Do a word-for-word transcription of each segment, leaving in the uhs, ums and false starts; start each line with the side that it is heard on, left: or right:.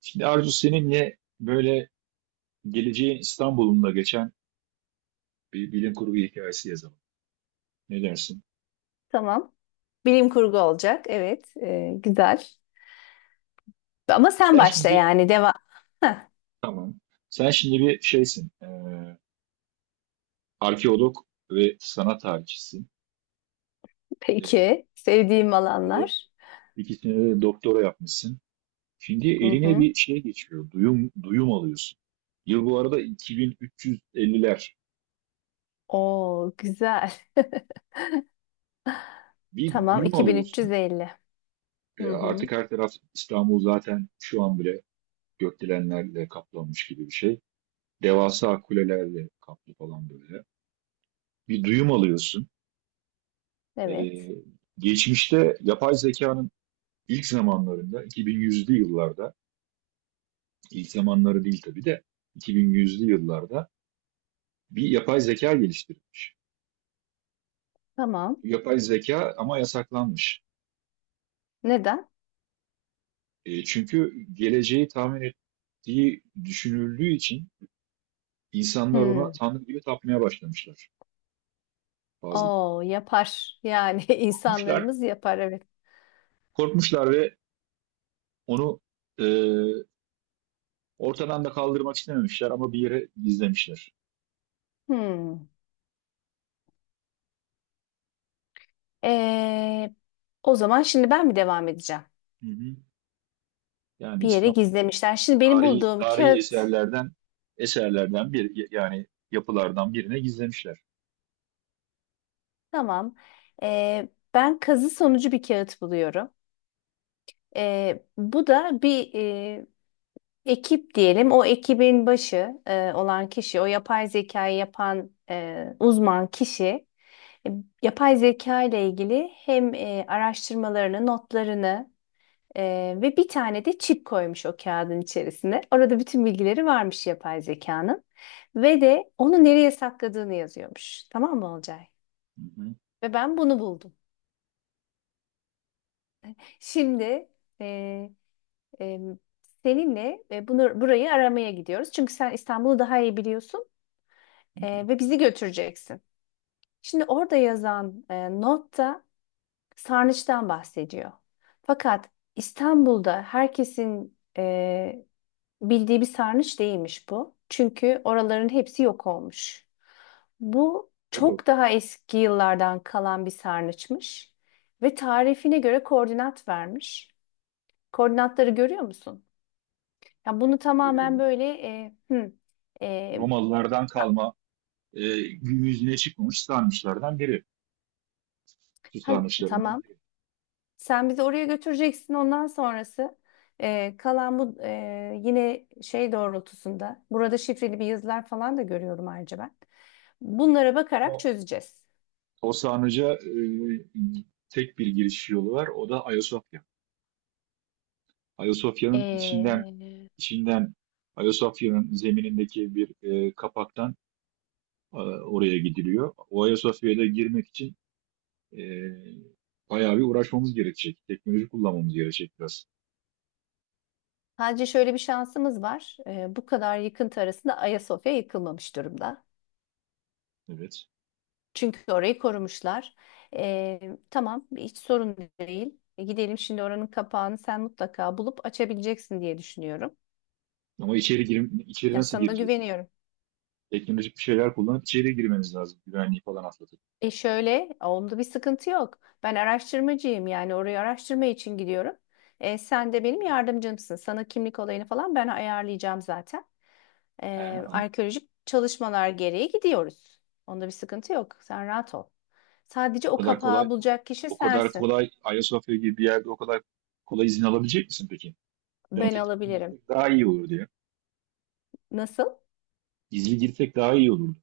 right: Şimdi Arzu seninle böyle geleceğin İstanbul'unda geçen bir bilim kurgu hikayesi yazalım. Ne dersin?
left: Tamam. Bilim kurgu olacak. Evet. E, güzel. Ama sen
right: Sen
left: başla
right: şimdi
left: yani. Devam. Heh,
right: tamam. Sen şimdi bir şeysin. e, arkeolog ve sanat tarihçisin. E,
left: peki. Sevdiğim
right: bir de
left: alanlar.
right: ikisine de doktora yapmışsın. Şimdi
left: Hı
right: eline
left: hı.
right: bir şey geçiyor. Duyum duyum alıyorsun. Yıl bu arada iki bin üç yüz elliler.
left: Oo, güzel.
right: Bir
left: Tamam.
right: duyum alıyorsun.
left: iki bin üç yüz elli.
right: E,
left: Hı hı.
right: artık her taraf İstanbul zaten şu an bile gökdelenlerle kaplanmış gibi bir şey. Devasa kulelerle kaplı falan böyle. Bir duyum alıyorsun. Ee,
left: Evet.
right: geçmişte yapay zekanın ilk zamanlarında, iki bin yüzlü yıllarda, ilk zamanları değil tabii de iki bin yüzlü yıllarda bir yapay zeka geliştirilmiş.
left: Tamam.
right: Bu yapay zeka ama yasaklanmış.
left: Neden?
right: E, çünkü geleceği tahmin ettiği düşünüldüğü için insanlar ona
left: Hmm.
right: tanrı gibi tapmaya başlamışlar. Bazı
left: Oo, yapar. Yani
right: korkmuşlar,
left: insanlarımız yapar. Evet.
right: korkmuşlar ve onu e, Ortadan da kaldırmak istememişler ama bir yere gizlemişler.
left: Hmm. Ee, O zaman şimdi ben mi devam edeceğim?
right: Hı hı. Yani
left: Bir yere
right: İstanbul
left: gizlemişler. Şimdi benim
right: tarihi,
left: bulduğum
right: tarihi
left: kağıt.
right: eserlerden eserlerden bir yani yapılardan birine gizlemişler.
left: Tamam. Ee, ben kazı sonucu bir kağıt buluyorum. Ee, bu da bir e, ekip diyelim. O ekibin başı e, olan kişi, o yapay zekayı yapan e, uzman kişi, e, yapay zeka ile ilgili hem e, araştırmalarını, notlarını e, ve bir tane de çip koymuş o kağıdın içerisine. Orada bütün bilgileri varmış yapay zekanın ve de onu nereye sakladığını yazıyormuş. Tamam mı Olcay?
right: Hı hı.
left: Ve ben bunu buldum. Şimdi e, e, seninle e, bunu burayı aramaya gidiyoruz. Çünkü sen İstanbul'u daha iyi biliyorsun
right: Hı hı.
left: e, ve bizi götüreceksin. Şimdi orada yazan e, notta sarnıçtan bahsediyor. Fakat İstanbul'da herkesin e, bildiği bir sarnıç değilmiş bu. Çünkü oraların hepsi yok olmuş. Bu
right: Doğru.
left: çok daha eski yıllardan kalan bir sarnıçmış ve tarifine göre koordinat vermiş. Koordinatları görüyor musun? Ya bunu tamamen
right: Görüyorum.
left: böyle e, hı, e,
right: Romalılardan kalma e, gün yüzüne çıkmamış sarnıçlardan biri. Su
left: ha-
right: sarnıçlarından
left: tamam.
right: biri.
left: Sen bizi oraya götüreceksin. Ondan sonrası e, kalan bu e, yine şey doğrultusunda. Burada şifreli bir yazılar falan da görüyorum ayrıca ben. Bunlara bakarak
right: Ama
left: çözeceğiz.
right: o sarnıca e, tek bir giriş yolu var. O da Ayasofya. Ayasofya'nın içinden
left: E,
right: içinden Ayasofya'nın zeminindeki bir e, kapaktan e, oraya gidiliyor. O Ayasofya'ya da girmek için e, bayağı bir uğraşmamız gerekecek. Teknoloji kullanmamız gerekecek biraz.
left: sadece şöyle bir şansımız var. E, bu kadar yıkıntı arasında Ayasofya yıkılmamış durumda.
right: Evet.
left: Çünkü orayı korumuşlar. Ee, tamam, hiç sorun değil. E, gidelim şimdi oranın kapağını sen mutlaka bulup açabileceksin diye düşünüyorum.
right: Ama içeri girim, içeri
left: Ya
right: nasıl
left: sana
right: gireceğiz?
left: güveniyorum.
right: Teknolojik bir şeyler kullanıp içeri girmeniz lazım. Güvenliği falan atlatıp.
left: E şöyle, onda bir sıkıntı yok. Ben araştırmacıyım yani orayı araştırma için gidiyorum. E, sen de benim yardımcımsın. Sana kimlik olayını falan ben ayarlayacağım zaten.
right: He,
left: E,
right: anladım.
left: arkeolojik çalışmalar gereği gidiyoruz. Onda bir sıkıntı yok. Sen rahat ol. Sadece
right: O
left: o
right: kadar kolay
left: kapağı bulacak kişi
right: o kadar
left: sensin.
right: kolay Ayasofya gibi bir yerde o kadar kolay izin alabilecek misin peki?
left: Ben
right: Bence gizli
left: alabilirim.
right: girsek daha iyi olur ya.
left: Nasıl?
right: Gizli girsek daha iyi olurdu.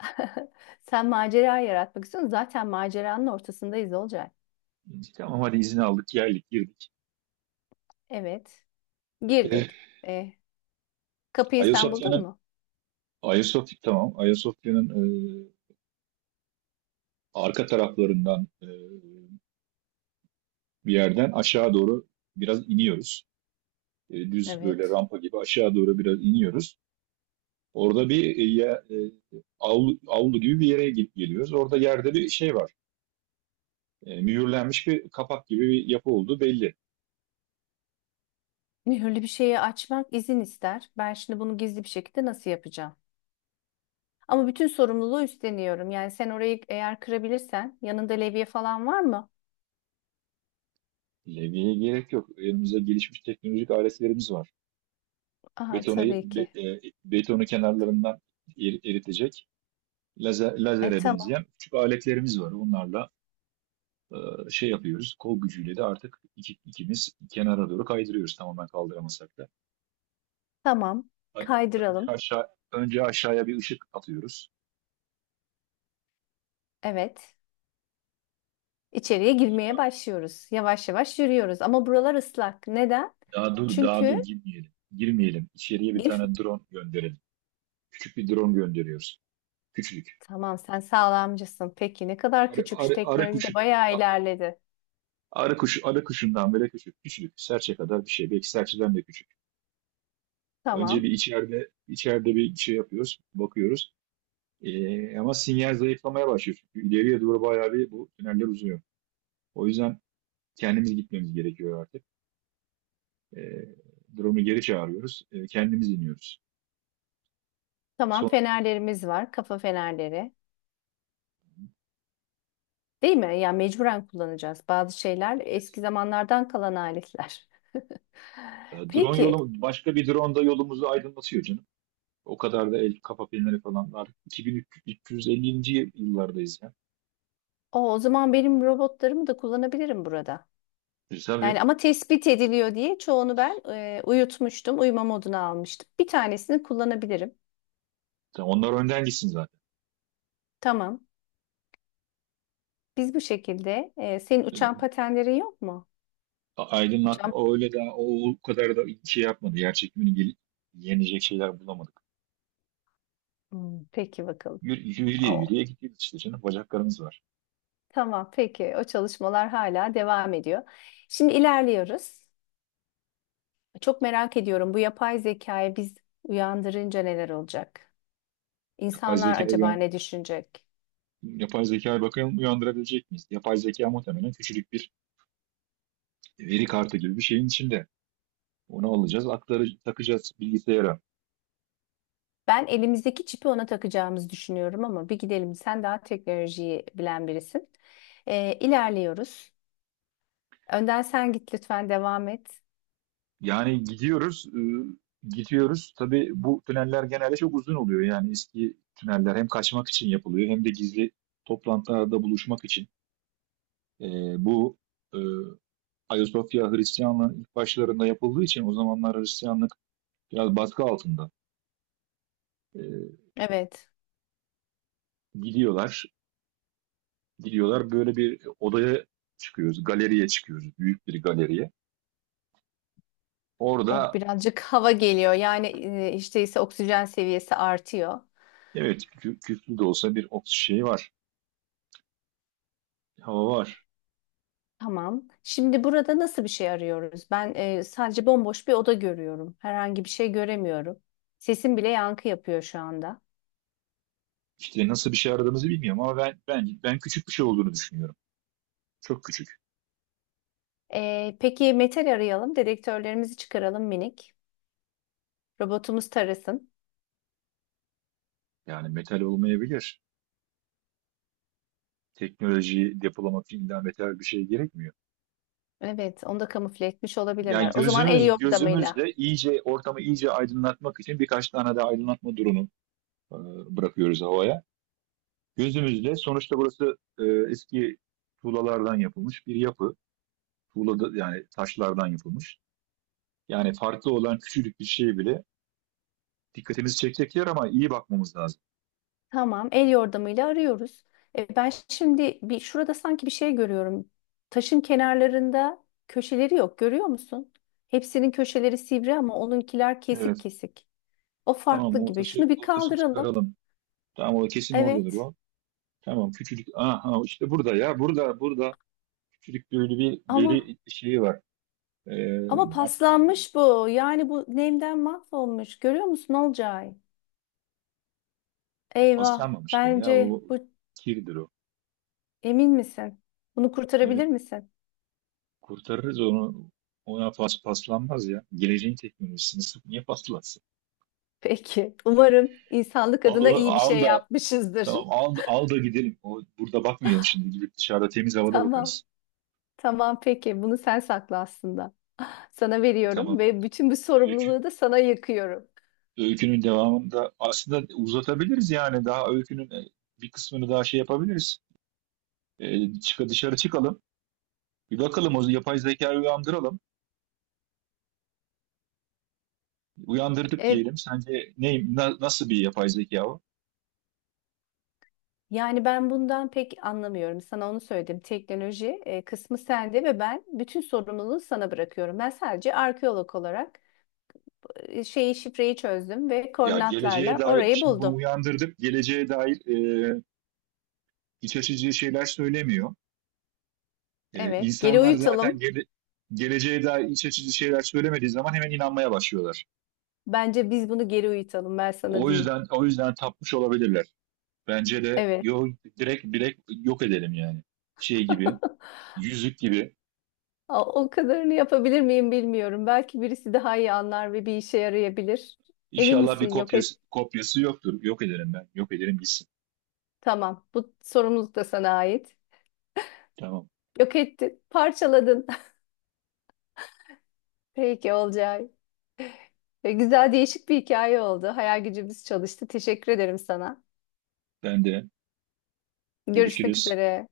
left: Sen macera yaratmak istiyorsun. Zaten maceranın ortasındayız olacak.
right: Dedik, Tamam hadi izin aldık, geldik, girdik.
left: Evet.
right: Eh,
left: Girdik. E, Kapıyı sen buldun
right: Ayasofya'nın
left: mu?
right: Ayasofya tamam. Ayasofya'nın arka taraflarından e, bir yerden aşağı doğru biraz iniyoruz. E, düz böyle
left: Evet.
right: rampa gibi aşağı doğru biraz iniyoruz. Orada bir e, ya- e, avlu, avlu gibi bir yere gidip geliyoruz. Orada yerde bir şey var. E, mühürlenmiş bir kapak gibi bir yapı olduğu belli.
left: Mühürlü bir şeyi açmak izin ister. Ben şimdi bunu gizli bir şekilde nasıl yapacağım? Ama bütün sorumluluğu üstleniyorum. Yani sen orayı eğer kırabilirsen yanında levye falan var mı?
right: Levyeye gerek yok. Elimizde gelişmiş teknolojik aletlerimiz var.
left: Aha
right: Betonu,
left: tabii
right: be-
left: ki.
right: e, betonu kenarlarından eri- eritecek lazer,
left: E
right: lazere
left: tamam.
right: benzeyen küçük aletlerimiz var. Onlarla e, şey yapıyoruz. Kol gücüyle de artık iki- ikimiz kenara doğru kaydırıyoruz tamamen kaldıramasak da.
left: Tamam.
right: Önce
left: Kaydıralım.
right: aşağı, önce aşağıya bir ışık atıyoruz.
left: Evet. İçeriye girmeye başlıyoruz. Yavaş yavaş yürüyoruz. Ama buralar ıslak. Neden?
right: Daha dur, daha dur
left: Çünkü
right: girmeyelim. Girmeyelim. İçeriye bir
left: gir-
right: tane drone gönderelim. Küçük bir drone gönderiyoruz. Küçücük.
left: Tamam sen sağlamcısın. Peki ne
right: Bir
left: kadar
right: Arı,
left: küçük şu
right: arı, arı
left: teknoloji
right: kuşu,
left: de bayağı
right: a-
left: ilerledi.
right: arı kuşu, arı kuşundan bile küçük. Küçücük. Serçe kadar bir şey. Belki serçeden de küçük. Önce bir
left: Tamam.
right: içeride, içeride bir şey yapıyoruz. Bakıyoruz. Ee, ama sinyal zayıflamaya başlıyor. Çünkü ileriye doğru bayağı bir bu tüneller uzuyor. O yüzden kendimiz gitmemiz gerekiyor artık. Ee, drone'u geri çağırıyoruz. Ee, kendimiz iniyoruz.
left: Tamam
right: Son,
left: fenerlerimiz var. Kafa fenerleri. Değil mi? Ya yani mecburen kullanacağız. Bazı şeyler
right: Evet.
left: eski zamanlardan kalan aletler.
right: e, drone
left: Peki.
right: yolu, başka bir drone da yolumuzu aydınlatıyor canım. O kadar da el kafa filmleri falan var. iki bin üç yüz ellinci. yıllardayız ya.
left: O, o zaman benim robotlarımı da kullanabilirim burada.
right: E, tabii.
left: Yani ama tespit ediliyor diye çoğunu ben e, uyutmuştum. Uyuma moduna almıştım. Bir tanesini kullanabilirim.
right: Tabii Onlar önden gitsin zaten.
left: Tamam. Biz bu şekilde. E, senin
right: E,
left: uçan patenlerin yok mu?
right: Aydınlatma
left: Uçan...
right: o öyle de o, o kadar da şey yapmadı. Yer çekimini gel- yenecek şeyler bulamadık.
left: Hmm, peki bakalım.
right: Yürü, yürüye yürüye gidiyoruz işte canım. Bacaklarımız var.
left: Tamam, peki. O çalışmalar hala devam ediyor. Şimdi ilerliyoruz. Çok merak ediyorum bu yapay zekayı biz uyandırınca neler olacak?
right: Yapay
left: İnsanlar
right: zeka
left: acaba ne düşünecek?
right: Yapay zekaya bakalım uyandırabilecek miyiz? Yapay zeka muhtemelen küçücük bir veri kartı gibi bir şeyin içinde. Onu alacağız, aktarı, takacağız bilgisayara.
left: Ben elimizdeki çipi ona takacağımızı düşünüyorum ama bir gidelim. Sen daha teknolojiyi bilen birisin. Ee, ilerliyoruz. Önden sen git lütfen devam et.
right: Yani gidiyoruz, e, gidiyoruz. Tabii bu tüneller genelde çok uzun oluyor. Yani eski tüneller hem kaçmak için yapılıyor hem de gizli toplantılarda buluşmak için. E, bu e, Ayasofya Hristiyanlığın ilk başlarında yapıldığı için o zamanlar Hristiyanlık biraz baskı altında. E,
left: Evet.
right: gidiyorlar, gidiyorlar. Böyle bir odaya çıkıyoruz. Galeriye çıkıyoruz. Büyük bir galeriye.
left: Oh
right: Orada,
left: birazcık hava geliyor. Yani e, hiç değilse oksijen seviyesi artıyor.
right: evet, kü- küflü de olsa bir oks şey var. Hava var.
left: Tamam. Şimdi burada nasıl bir şey arıyoruz? Ben e, sadece bomboş bir oda görüyorum. Herhangi bir şey göremiyorum. Sesim bile yankı yapıyor şu anda.
right: İşte nasıl bir şey aradığımızı bilmiyorum ama ben ben ben küçük bir şey olduğunu düşünüyorum. Çok küçük.
left: E, peki metal arayalım. Dedektörlerimizi çıkaralım minik. Robotumuz tarasın.
right: Yani metal olmayabilir. Teknolojiyi depolamak için illa metal bir şey gerekmiyor.
left: Evet, onu da kamufle etmiş
right: Yani
left: olabilirler. O zaman el
right: gözümüz
left: yordamıyla.
right: gözümüzle iyice ortamı iyice aydınlatmak için birkaç tane de aydınlatma durumu e, bırakıyoruz havaya. Gözümüzle sonuçta burası e, eski tuğlalardan yapılmış bir yapı. Tuğla yani taşlardan yapılmış. Yani farklı olan küçücük bir şey bile dikkatimizi çekecek yer ama iyi bakmamız lazım.
left: Tamam, el yordamıyla arıyoruz. E, ben şimdi bir şurada sanki bir şey görüyorum. Taşın kenarlarında köşeleri yok. Görüyor musun? Hepsinin köşeleri sivri ama onunkiler kesik
right: Evet.
left: kesik. O
right: Tamam
left: farklı
right: o
left: gibi.
right: taşı,
left: Şunu bir
right: o taşı
left: kaldıralım.
right: çıkaralım. Tamam o kesin oradadır
left: Evet.
right: o. Tamam küçücük. Aha işte burada ya, burada burada küçücük böyle bir
left: Ama
right: veri şeyi var. Ee,
left: ama
right: artık
left: paslanmış bu. Yani bu nemden mahvolmuş. Görüyor musun Olcay? Eyvah.
right: paslanmamıştır ya
left: Bence
right: o
left: bu
right: kirdir o.
left: emin misin? Bunu
right: Evet,
left: kurtarabilir misin?
right: kurtarırız onu. Ona pas paslanmaz ya. Geleceğin teknolojisini sık- niye paslansın?
left: Peki. Umarım insanlık
right: Al
left: adına
right: onu
left: iyi bir
right: al
left: şey
right: da
left: yapmışızdır.
right: Tamam al, al da gidelim. O, burada bakmayalım şimdi. Gidip dışarıda temiz havada
left: Tamam.
right: bakarız.
left: Tamam peki. Bunu sen sakla aslında. Sana veriyorum
right: Tamam.
left: ve bütün bu
right: Öykü,
left: sorumluluğu da sana yıkıyorum.
right: Öykünün devamında aslında uzatabiliriz yani. Daha öykünün e, bir kısmını daha şey yapabiliriz. E, çık, dışarı çıkalım. Bir bakalım o yapay zekayı uyandıralım. Uyandırdık
left: E,
right: diyelim. Sence ne, na- nasıl bir yapay zeka o?
left: Yani ben bundan pek anlamıyorum. Sana onu söyledim. Teknoloji e, kısmı sende ve ben bütün sorumluluğu sana bırakıyorum. Ben sadece arkeolog olarak e, şeyi şifreyi çözdüm ve
right: Ya geleceğe
left: koordinatlarla
right: dair,
left: orayı
right: şimdi bunu
left: buldum.
right: uyandırdık. Geleceğe dair e, iç açıcı şeyler söylemiyor. E,
left: Evet, geri
right: insanlar zaten
left: uyutalım.
right: gele, geleceğe dair iç açıcı şeyler söylemediği zaman hemen inanmaya başlıyorlar.
left: Bence biz bunu geri uyutalım. Ben sana
right: O
left: diyeyim.
right: yüzden o yüzden tapmış olabilirler. Bence de
left: Evet.
right: yo, direkt direkt yok edelim yani. Şey gibi, yüzük gibi.
left: A- O kadarını yapabilir miyim bilmiyorum. Belki birisi daha iyi anlar ve bir işe yarayabilir. Emin
right: İnşallah bir
left: misin? Yok et.
right: kopyası kopyası yoktur. Yok edelim ben. Yok ederim gitsin.
left: Tamam. Bu sorumluluk da sana ait.
right: Tamam.
left: Yok ettin, parçaladın. Peki olacak. E, güzel değişik bir hikaye oldu. Hayal gücümüz çalıştı. Teşekkür ederim sana.
right: Ben de
left: Görüşmek
right: görüşürüz.
left: üzere.